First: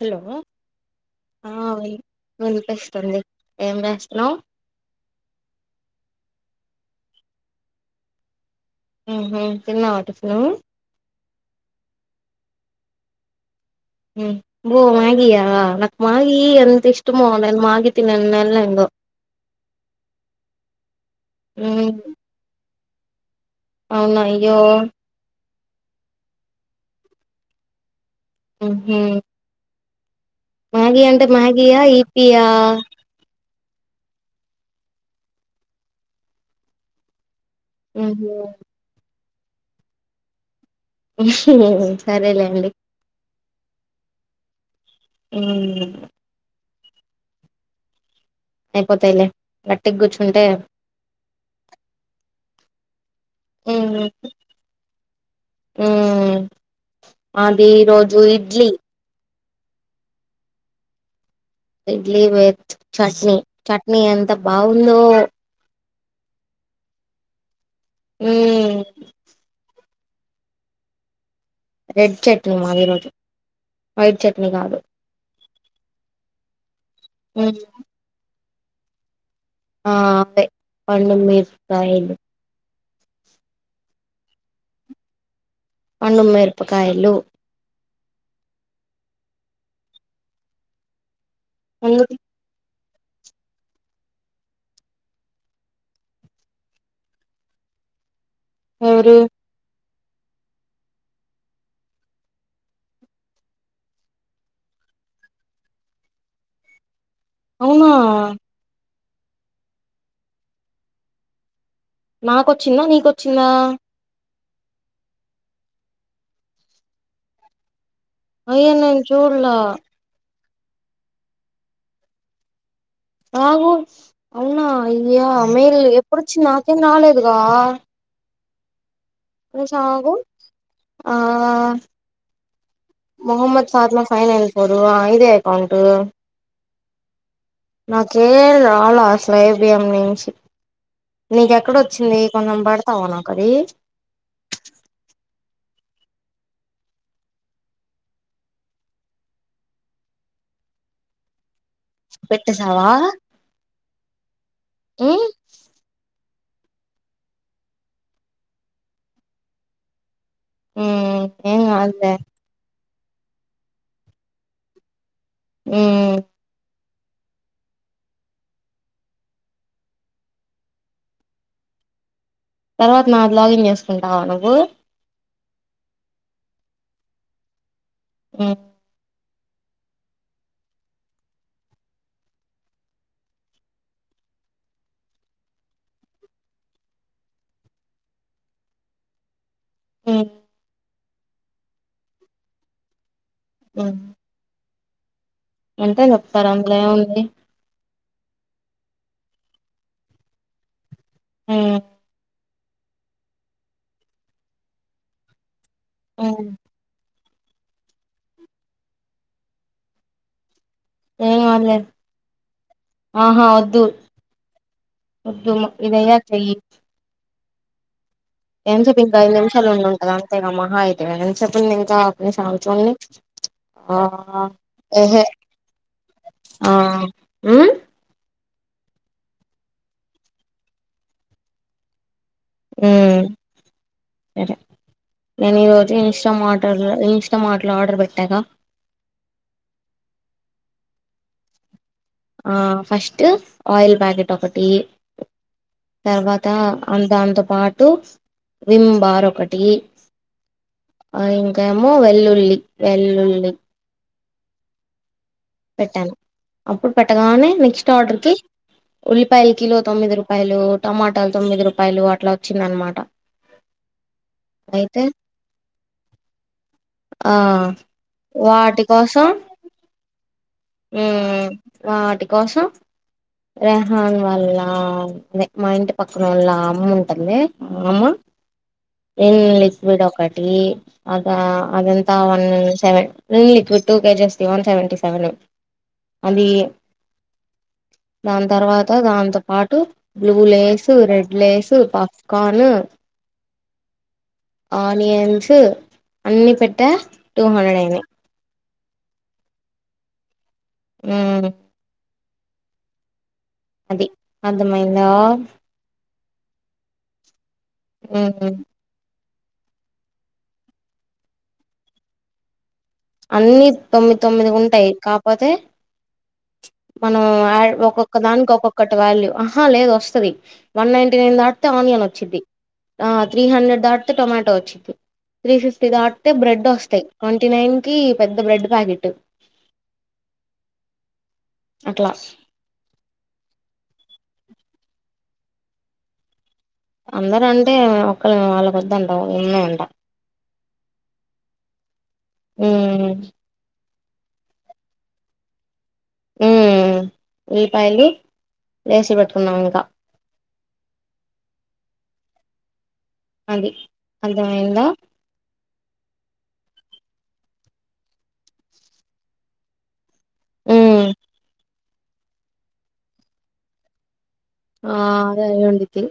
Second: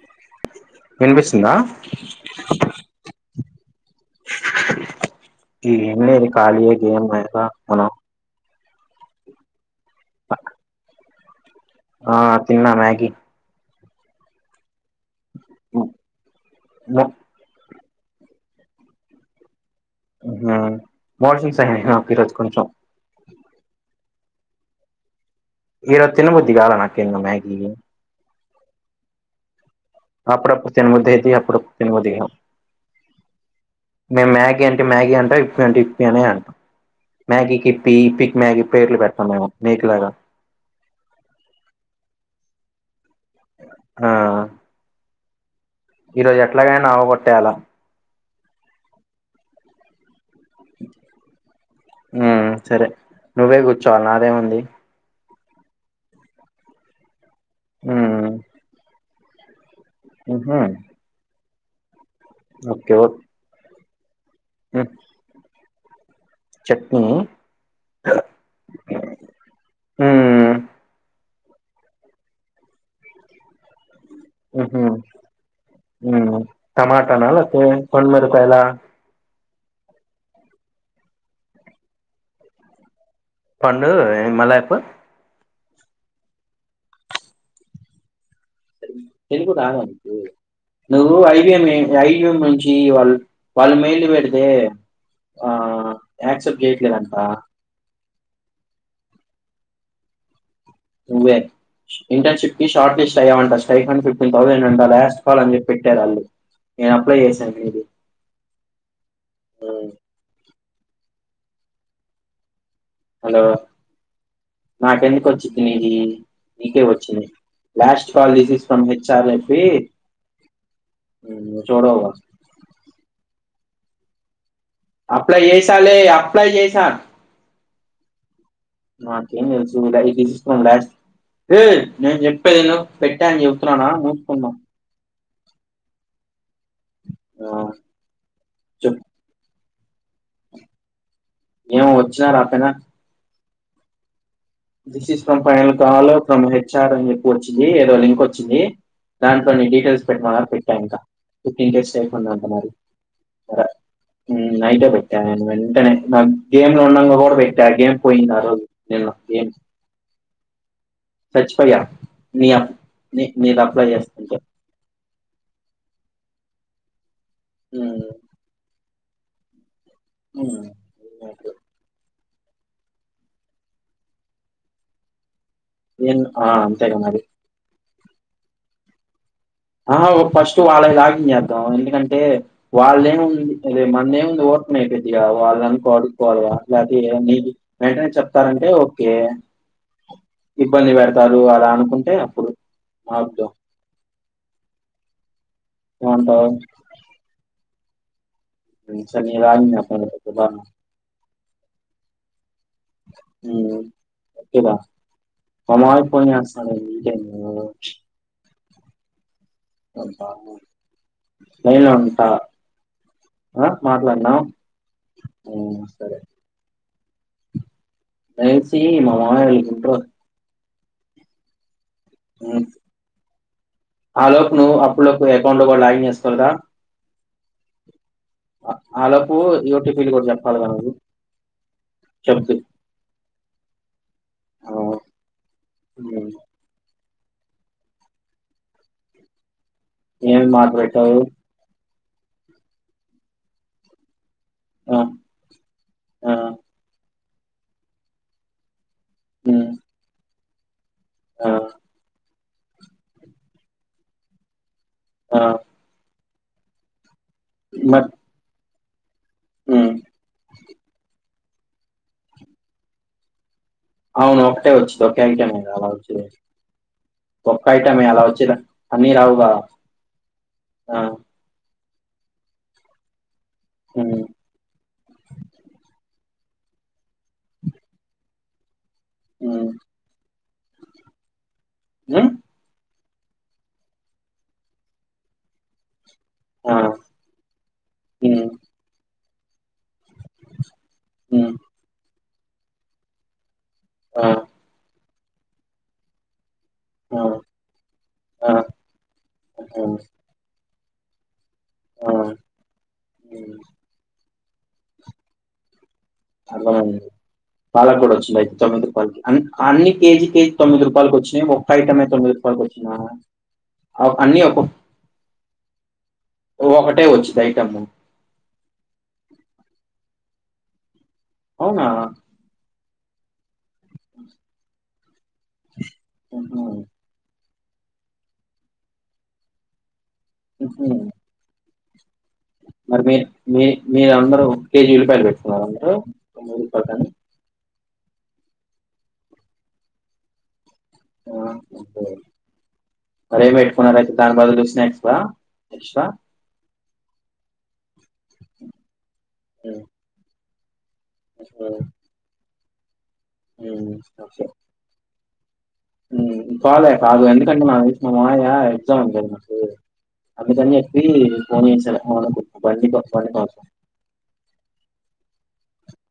Hello వినిపిస్తుందా ఆ వి వినిపిస్తుంది ఏం చేస్తున్నావు ఏం లేదు ఖాళీయే గేమ్ ఆడతా మనం ఉహు తిన్నావా టిఫు నూ ఆ తిన్నా మ్యాగి బో మ్యాగీ ఆ నాక్ మాగీ ఎంత మో- ఇష్టమో నేను మాగి తినన్ నల్ అ ఏందో హ్మ్ మోషన్స్ అయినాయ్ ఉమ్ నాకు ఈ రోజు కొంచెం అవునా అయ్యో ఈడ తినబుద్ధి కాల నాకు ఎందో మ్యాగీ ఉహ్మ అప్పుడు అప్పుడు తినబుద్ధి అయితాయ్ అప్పుడు అప్పుడు తినబుద్ధి కావు ఇపియా మేము మ్యాగీ అంటే మ్యాగీ అంటాం ఇప్పి అంటే ఇప్పి అనే అంటామ్ మ్యాగీకి ఇప్పి ఉహు ఇప్పికి మ్యాగీ పేర్లు పెట్టం మేము మీకులాగా సరేలే అండి ఆ అవున్లే అట్లాగ అయినా అవగోట్టేయాలా అయిపోతయి లే గట్టిగా గూచ్చ్ ఆ సరే నువ్వే కూర్చోవాలి నాదేముంది ఉ అది ఈ రోజు ఇడ్లీ [inaudible] హ ఇడ్లీ వేచ్చ్ చట్నీ చట్నీ ఎంత బావుందో చట్నీ ఉమ్ ఉమ్ రెడ్ చట్నీ మాది ఈరోజు వైట్ చట్నీ కాదు టమాట న లేకపోతే పండు మిరపకాయల ఆ అదే పండు మిరపకాయల పండు మల్ల చెప్పు పండు మిరపకాయలు తెలుగు రాధ నీకు నువ్వు [inaudible] వాళ్ళు మెయిల్ పెడితే ఆ యాక్సెప్ట్ చేయట్లే అంట ఎవరు నువ్వే ఇంటర్న్‌షిప్ క షార్ట్ లిస్ట్ అయ్యమంట స్ట్రైఫాన్ ఫిటీన్ థౌసండ్ అంద లాస్ట్ కాల్ అని చెప్పి పెట్టారు అల్ యా అవునా ఉమ్ నాకొచ్చిందా హలో నీకొచ్చిందా నాకెందుకు వచ్చింది నీది నీకే వచ్చింది లాస్ట్ కల్ అయ్యో తీసిస్తం నేను హెచ్ఆర్ అని చూడలా చేప్పి చోడవు [inaudible] నాకు అవునా అయ్యా అప్లై మేల్ చేసాలే ఎప్పుడొచ్చింది అప్లై నాకేం చేసా రాలేదుగా ఇది నాకేం తెలుసు కొంచెం ఆగు ఇది కాంగ్రాట్స్ ఆ ఏయ్ నేను చెప్పేధి విను పెట్టనని మొహమ్మద్ చెబుతున్నానా ఫాతిమా ఫైవ్ నైన్ మూసుకున్నాను ఫోర్ ఆ ఇదే అకౌంట్ నాకేం రాలే చెప్పు అసలు ఐబిఏం నుంచి నీక ఎక్కడ ఏమో వచ్చింది వచ్చినా కొంచెం రాపోయినా పేడతావ నాకు అది కాలో ఫ్రమ్ హెచ్ఆర్ అని చెప్పు వచ్చింది ఏదో లింక్ వచ్చింది దాంట్లో నీ డీటెయిల్స్ పెట్టిమన్నారు పెట్టా ఇంక ఇంటెస్ట్ స్టిపెండ్ అంట మరి పెట్టేసావా నైట్ ఏ ఉమ్ పెట్టాను వెంటనే గేమ్ లో ఉండంగా కూడా పెట్టా గేమ్ పోయింది ఆ రోజు ఏదో ఉమ్ ఏం సచిపోయ కాదులే మీ నీది అప్లై చేస్తాంట ఉమ్ ఉమ్ [inaudible] తర్వాత నాది లాగిన్ చేసుకుంటావా నువ్వు ఏన్ ఆ అంతేగా మరి ఉమ్ ఆ ఫస్ట్ వాళ్ళలాగం చేద్దాం ఎందుకంటే వాళ్ళ ఏముంది అదే మనది ఏముంది నైపదిగా వాళ్ళని కోడుకోవాల లే నీ వెంటనే చెప్తారంటే ఓకే ఉమ్ ఇబ్బంది పెడతారు అలా అనుకుంటే అప్పుడు మా ఆ అంటే ఏమంటావు? చెప్తారు అందులో ఏముంది సర [inaudible] ఉమ్ ఉమ్ ఆంథెగా మావయ్య ఫోన్ ఉమ్ చెస్టున్నారు ఓ ఉంటా ఏం కాదులే నైనా ఉంటా ఆ మాట్లాడనా ఉద్యమ విదయ చెయి నాకు తెలిసి ఏని చెప్పి మా ఇంకా ఐదు మామయ్య నిమిషాలు వాళ్ళకి ఉం ఇంట్రో ఉంటది, అంతేగా మహా అయితే అని చెప్పిం ఆ ఒక నిమిషం అగు హ్మ్. చూడని, ఆ ఆలోపు నువ్వు ఏహే అప్పులోలకు అకౌంట్లో కూడా లాగిన్ చేసుకొని రా ఉ ఆలోపు ఓటి పిన్ కూడా చెప్పాలి కదా అండీ, ఉ సరే నేను ఈ రోజు ఇన్స్టా మాట ఇ ఇన్స్టాల్ మార్ట్ లా ఆర్డర్ పెట్టాగా, ఏం ఎం ఆర్డర్ పెట్టావు, ఆ ఫస్ట్ ఆయిల్ ప్యాకెట్, ఒకటి ఆ ఆ తర్వాత దాంతో పాటు విమ్ బార్ ఒకటి ఉమ్ ఆ ఇంకెమో వెల్లుల్లి, వెల్లులి ఆ పెట్టాను అప్పుడు పెట్టగానే నెక్స్ట్ మ ఆర్డర్ కి ఉల్లిపాయల కిలో ఉమ్ తొమ్మిది రూపాయలు టమాటాలు తొమ్మిది రూపాయలు అట్లా వచ్చింద అనమాట, అవును ఒకటే వచ్చిది ఒకేంకేనే అలా వచ్చిది. ఆ ఒక్క ప్యాకెట్ అలా వచ్చేది, అన్నీ రావుకదా ఉ వాటి కోసం ఉమ్ రెహాన్ వల్ల ఎ మా ఇంటి పక్క అక్కడళ్ళ అమ్మ ఉంటది, అమ్మ విన్ ఉమ్ లిక్విడ్ ఒకటి అద అదంతా um one seven Vim liquid two kgs one seventy seven, అది ఆ దాని ఉమ్ తర్వాత దాంతో two blue Lay's, red um Lay's, popcorn, ఆ వియన్స్ అన్ని పెట్టా, టూ హండ్రెడ్ అయినాయి. అ ఉ ఆ అది అర్థమైందా అర్థమైంది పాలకూర వచ్చిందా ఉమ్ అయితే తొమ్మిది రూపల్కి అన్ని కేజీకి తొమ్మి రపాయలు వచ్చినాయా ఒక ఐటమే తొమ్మిది రూపాయలు వచ్చా, అన్ని తొమ్మిది తొమ్మిది ఉంటాయి. కాకపోతే ఒకటే మనం వచ్చింది అడ్ ఐటము. ఒక్కొక్క దానికి ఒక్కొక్కటి వాల్యూ ఆహా లేదు వస్తాది, వన్ నైన్ టు నైన్ దాటితే అవునా! ఆనియన్ వచ్చిది, ఆ త్రీ హండ్రెడ్ దాటితే టొమాటో వచ్చిది. త్రీ ఫిఫ్టీ దాటితే హుహు. బెడ్ వస్తాయి. ఫిటీ నైన్ కి పెద్ద బ్రెడ్ ప్యాకెట్, ఉహు అట్లా మరి మీ మీ మీరు అందరూ కేజీ ఉల్లిపాయలు పెట్టుకున్నారు, అందరు త అందరు అంటే ఒకళ వాళ్ళకు వద్దంట ఉన్నాయంట, ఆ వాద ఉమ్ అరే మ కోనరా దాని బదులు స్నాక్స్ స్క్స్ ఉల్లిపాయలు వేసి పెట్టుకున్నాం, ఇంకా అ అది అర్ధంమైందా, కాల అదు ఎందుకంటిన మాయ ఎక్జామ్ అంద నాకు అబద్దం చేపి ఉమ్ ఫోన్ చేశా మా వాళ్లకు బండి కావా ఆ అదే అయిండిదే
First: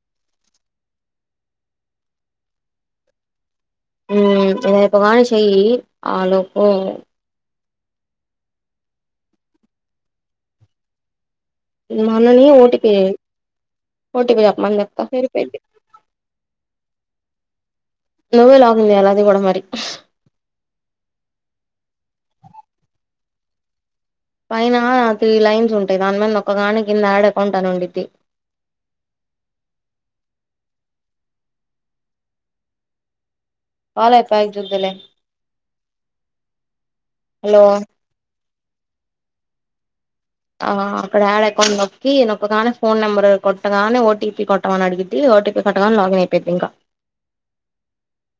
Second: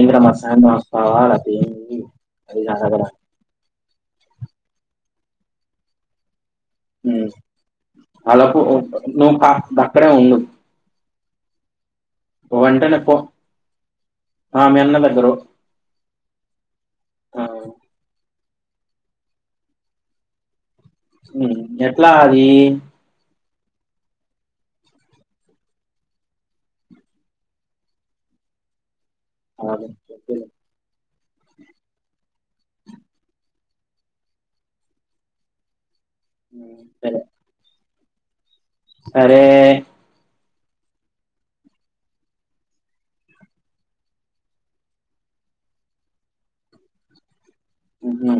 ఎంద్ర మరి సాయంత్రం వస్తావా, అది ఏంది అన్ని అడగలే, రేపు గాని చెయ్యి ఆలోపే అలాకు నువ్వు కా గక్కడే ఉండు మనని ఓ టి పి వెంటనే ఫో ఓ టి పి ఆ మీ చెప్పమని అన్న చెప్తా దగ్గరు సరిపోయింది ఆ నువ్వే లాగుంది అలాది గూడా మరి ఎట్లా అది పైనా త్రీ లైన్స్ ఉంటాయి దానిమీద నొక్కగానే కింద యాడ్ అకౌంట్ అనుండ్డిద్ది [inaudible] ఆలన్ చొప్పుళే కాల్ ఐపోయాక జూదువులే ఉమ్ సరే సరే ఆ అక్కడ యాడ్ అకౌంట్ నొక్కి నొక్కగానే ఫోన్ నెంబర్ కొట్టగానే ఓ టీ పీ కొట్టమని అడిగిద్ది ఓటిపీ కొట్టగాన్ [inaudible] అయిపొయ్యొద్దింక ఊహు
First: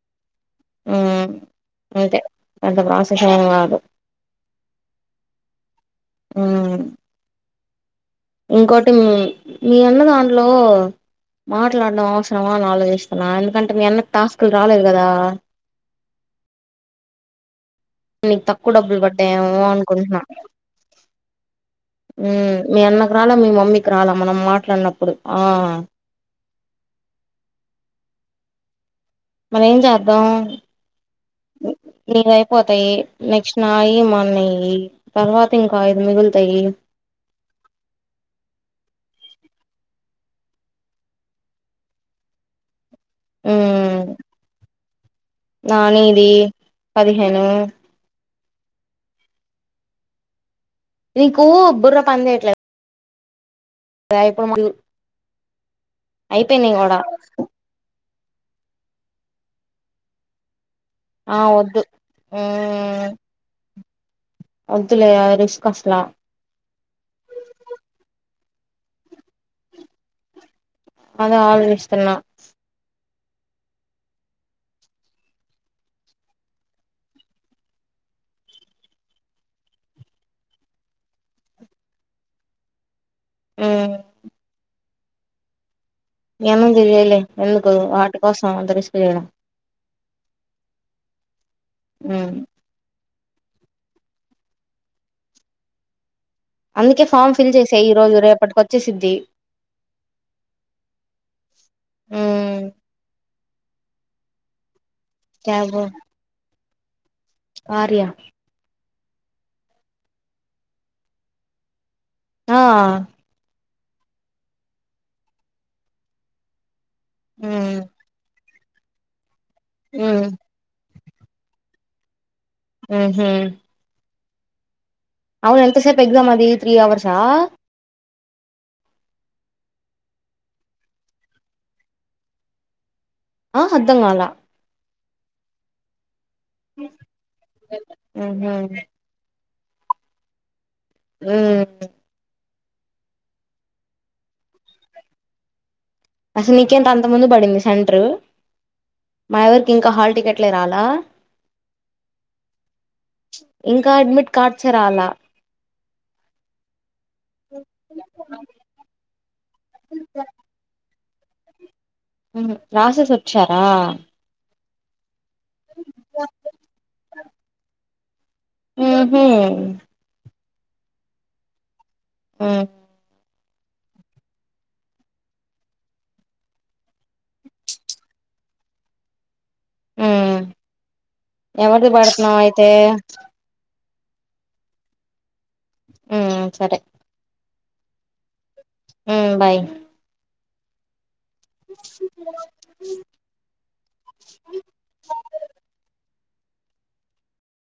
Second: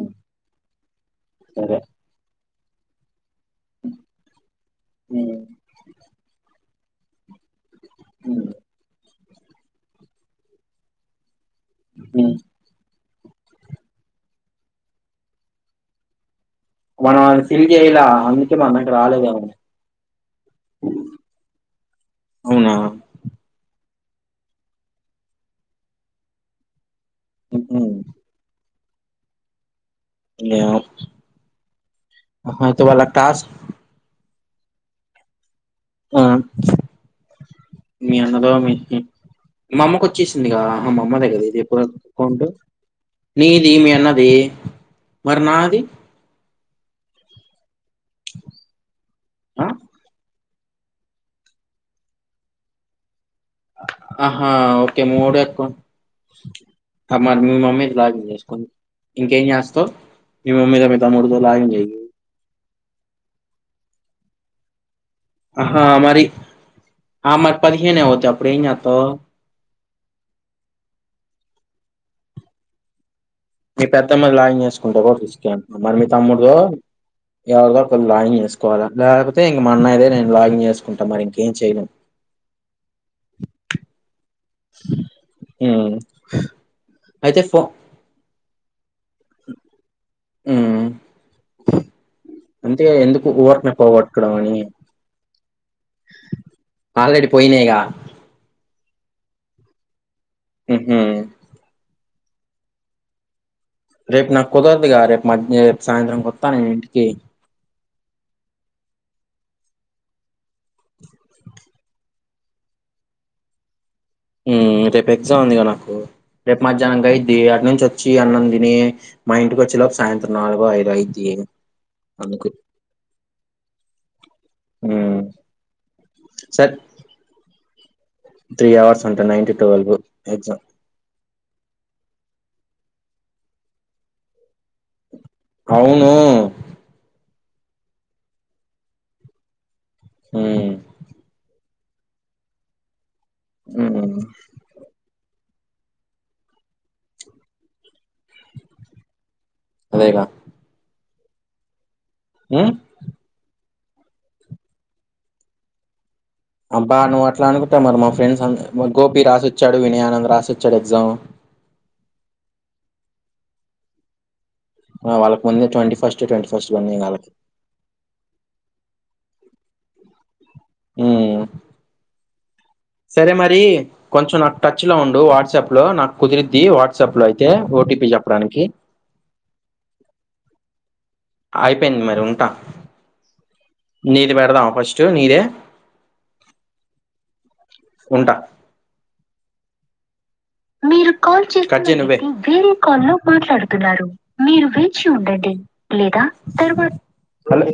సరే అంత ప్రాసెసేం గాదు ఉమ్ మ్మ్ ఉమ్ ఇంకోటి మీ మీ అన్న దాన్లో మాట్లాడడం ఉమ్ అవసరమా అని ఆలోచిస్ నా ఎందుకంటే మీ అన్నకి టాస్కులు రాలేదు గదా మనం అది ఫిల్ చెయ్య్లా అందుకే మన దాకా డబ్బులు రాలేదేమో పడ్డాయేమో మ్మ్ అవునా మీ అన్నకు రాలా మీ మమ్మీ రాల మనం మాట్లాడినప్పుడు ఆ ఉ ఊ మన ఏం జ ఏమో ఆహా, అయితే నీవైపోతాయి వాళ్ళ క్లాస్ నెక్స్ట్ నాయి మన్నయి తర్వాత్ ఆ మీ అన్నదో మీ మా అమ్మకు వచ్చేసిందిగా మా అమ్మ దగ్గర ఉంది ఇప్పుడు అకౌంట్ నీది ఉమ్ మీ అన్నది మరి నాది నానిది పదిహేను ఆ నీకు బుర్ర పనిచేయట్లే ఆ హా ఓకే మూడెత్కొ అయిపోయినాయి కూడా అ మరి మీ మమ్మీకి [unintelligible] ఇంకేం చేస్తావ్ మీ మమ్మీతో మీ తమ్ముడుతో ఆ లాగిన్ వద్దు జెయి అది అహా మరి ఆ మరి పదిహేనే పోతెప్ ఇప్పుడేం జాత్తావు అద ఆలోచిస్తున్న మీ పెద్దమ్మది లాగింగ్ చేసుకుంటే కూడా తీసుక అ మరి మీ తమ్ముడితో ఎవరిదో ఒక లాగింగ్ చేసుకోవాలా లేకపోతే ఇంక మా అన్నైదే నేను లాగింగ్ చేసుకుంటా మరి ఇంకేం చెయలేం మ్మ్ మ్మ్ ఏనం తెలిలే ఎందుకు వాటి కోసం అంత రిస్క్ చేయడం మ్మ్ మ్మ్ అంతే ఎందుక్ ఊర్కొనే పోగొట్కొడమని అందుకే ఫామ్ ఫిల్ చేసెయ్ ఈరోజు రేపటికి వచ్చేసిద్ది ఊ హ్మ్మ్ మ్మ్ రేపు నాకు కుదరదుగా రేపు మధ్య క్యాబ్ రేపు సాయంత్రం కొత్తా నేను ఇంటికి కార్య ఆ మ్ రేపు ఎగ్జామ్ ఉంది కద నాకు రేపు మధ్యాహ్నంగి అయిద్ది అటు మ్మ్ నుంచి వచ్చి అన్నం తిని నే మా ఇంటికి వచ్చేలోపు మ్మ్ సాయంత్రం నాలుగో, ఐదు అయిద్ది అందుకు ఆహ హ్మ్. అవును ఎంతసేపు ఎగజామ్ అది త్రీ అవర్సా? త్రీ అవర్స్ అంటా నైన్ టు ట్వెల్వ్ కు ఎగ్జామ్ ఆ అర్థం కాల అవును ఆహ ఉమ్ ఉమ్ ఉమ్ అసలు నీకేంట అంత ముందు పడింది సెంటరు మాయవరికి ఇంకా హాల్ అదేగా టికెట్లే రాలా ఉమ్ ఇంకా అడ్మిట్ కార్డ్స్ రాలా అబ్బా నువ్వు అట్లా అనుకుంటవు మరి మా ఫ్రెండ్స్ అందరు గోపి రాసోచ్చాడు. వినయానంద్ రాసోచ్చాడు ఎగ్జామ్. హ్మ్మ్ రాసేసి వచ్చారా? ఆ వాళ్ళకు ముందే ట్వంటీ ఫస్ట్, ట్వంటీ ఫస్ట్ లో ఉన్నాయి వాళ్ళకి ఉహు ఊ ఉ సరే మరి కొంచెం నాకు టచ్ లో ఉండు వాట్సాప్ లో నాకు కుదిరిద్ది వాట్సాప్ లో అయితే ఓటీపీ చెప్ప ప్పడానికి ఉమ్ ఎవరిది అయిపోయింది మరి పడుతున్నావ్ ఉంటా అయితే నీది పెడదాం ఫస్ట్ నీదే ఉమ్ సరే ఉంటా ఉమ్ బాయ్ మీరు కాల్ చేస్తున్న వ్యక్తి వేరే కాల్లో మాట్లాడుతున్నారు మీరు వేచి ఉండండి లేదా తరువత హలో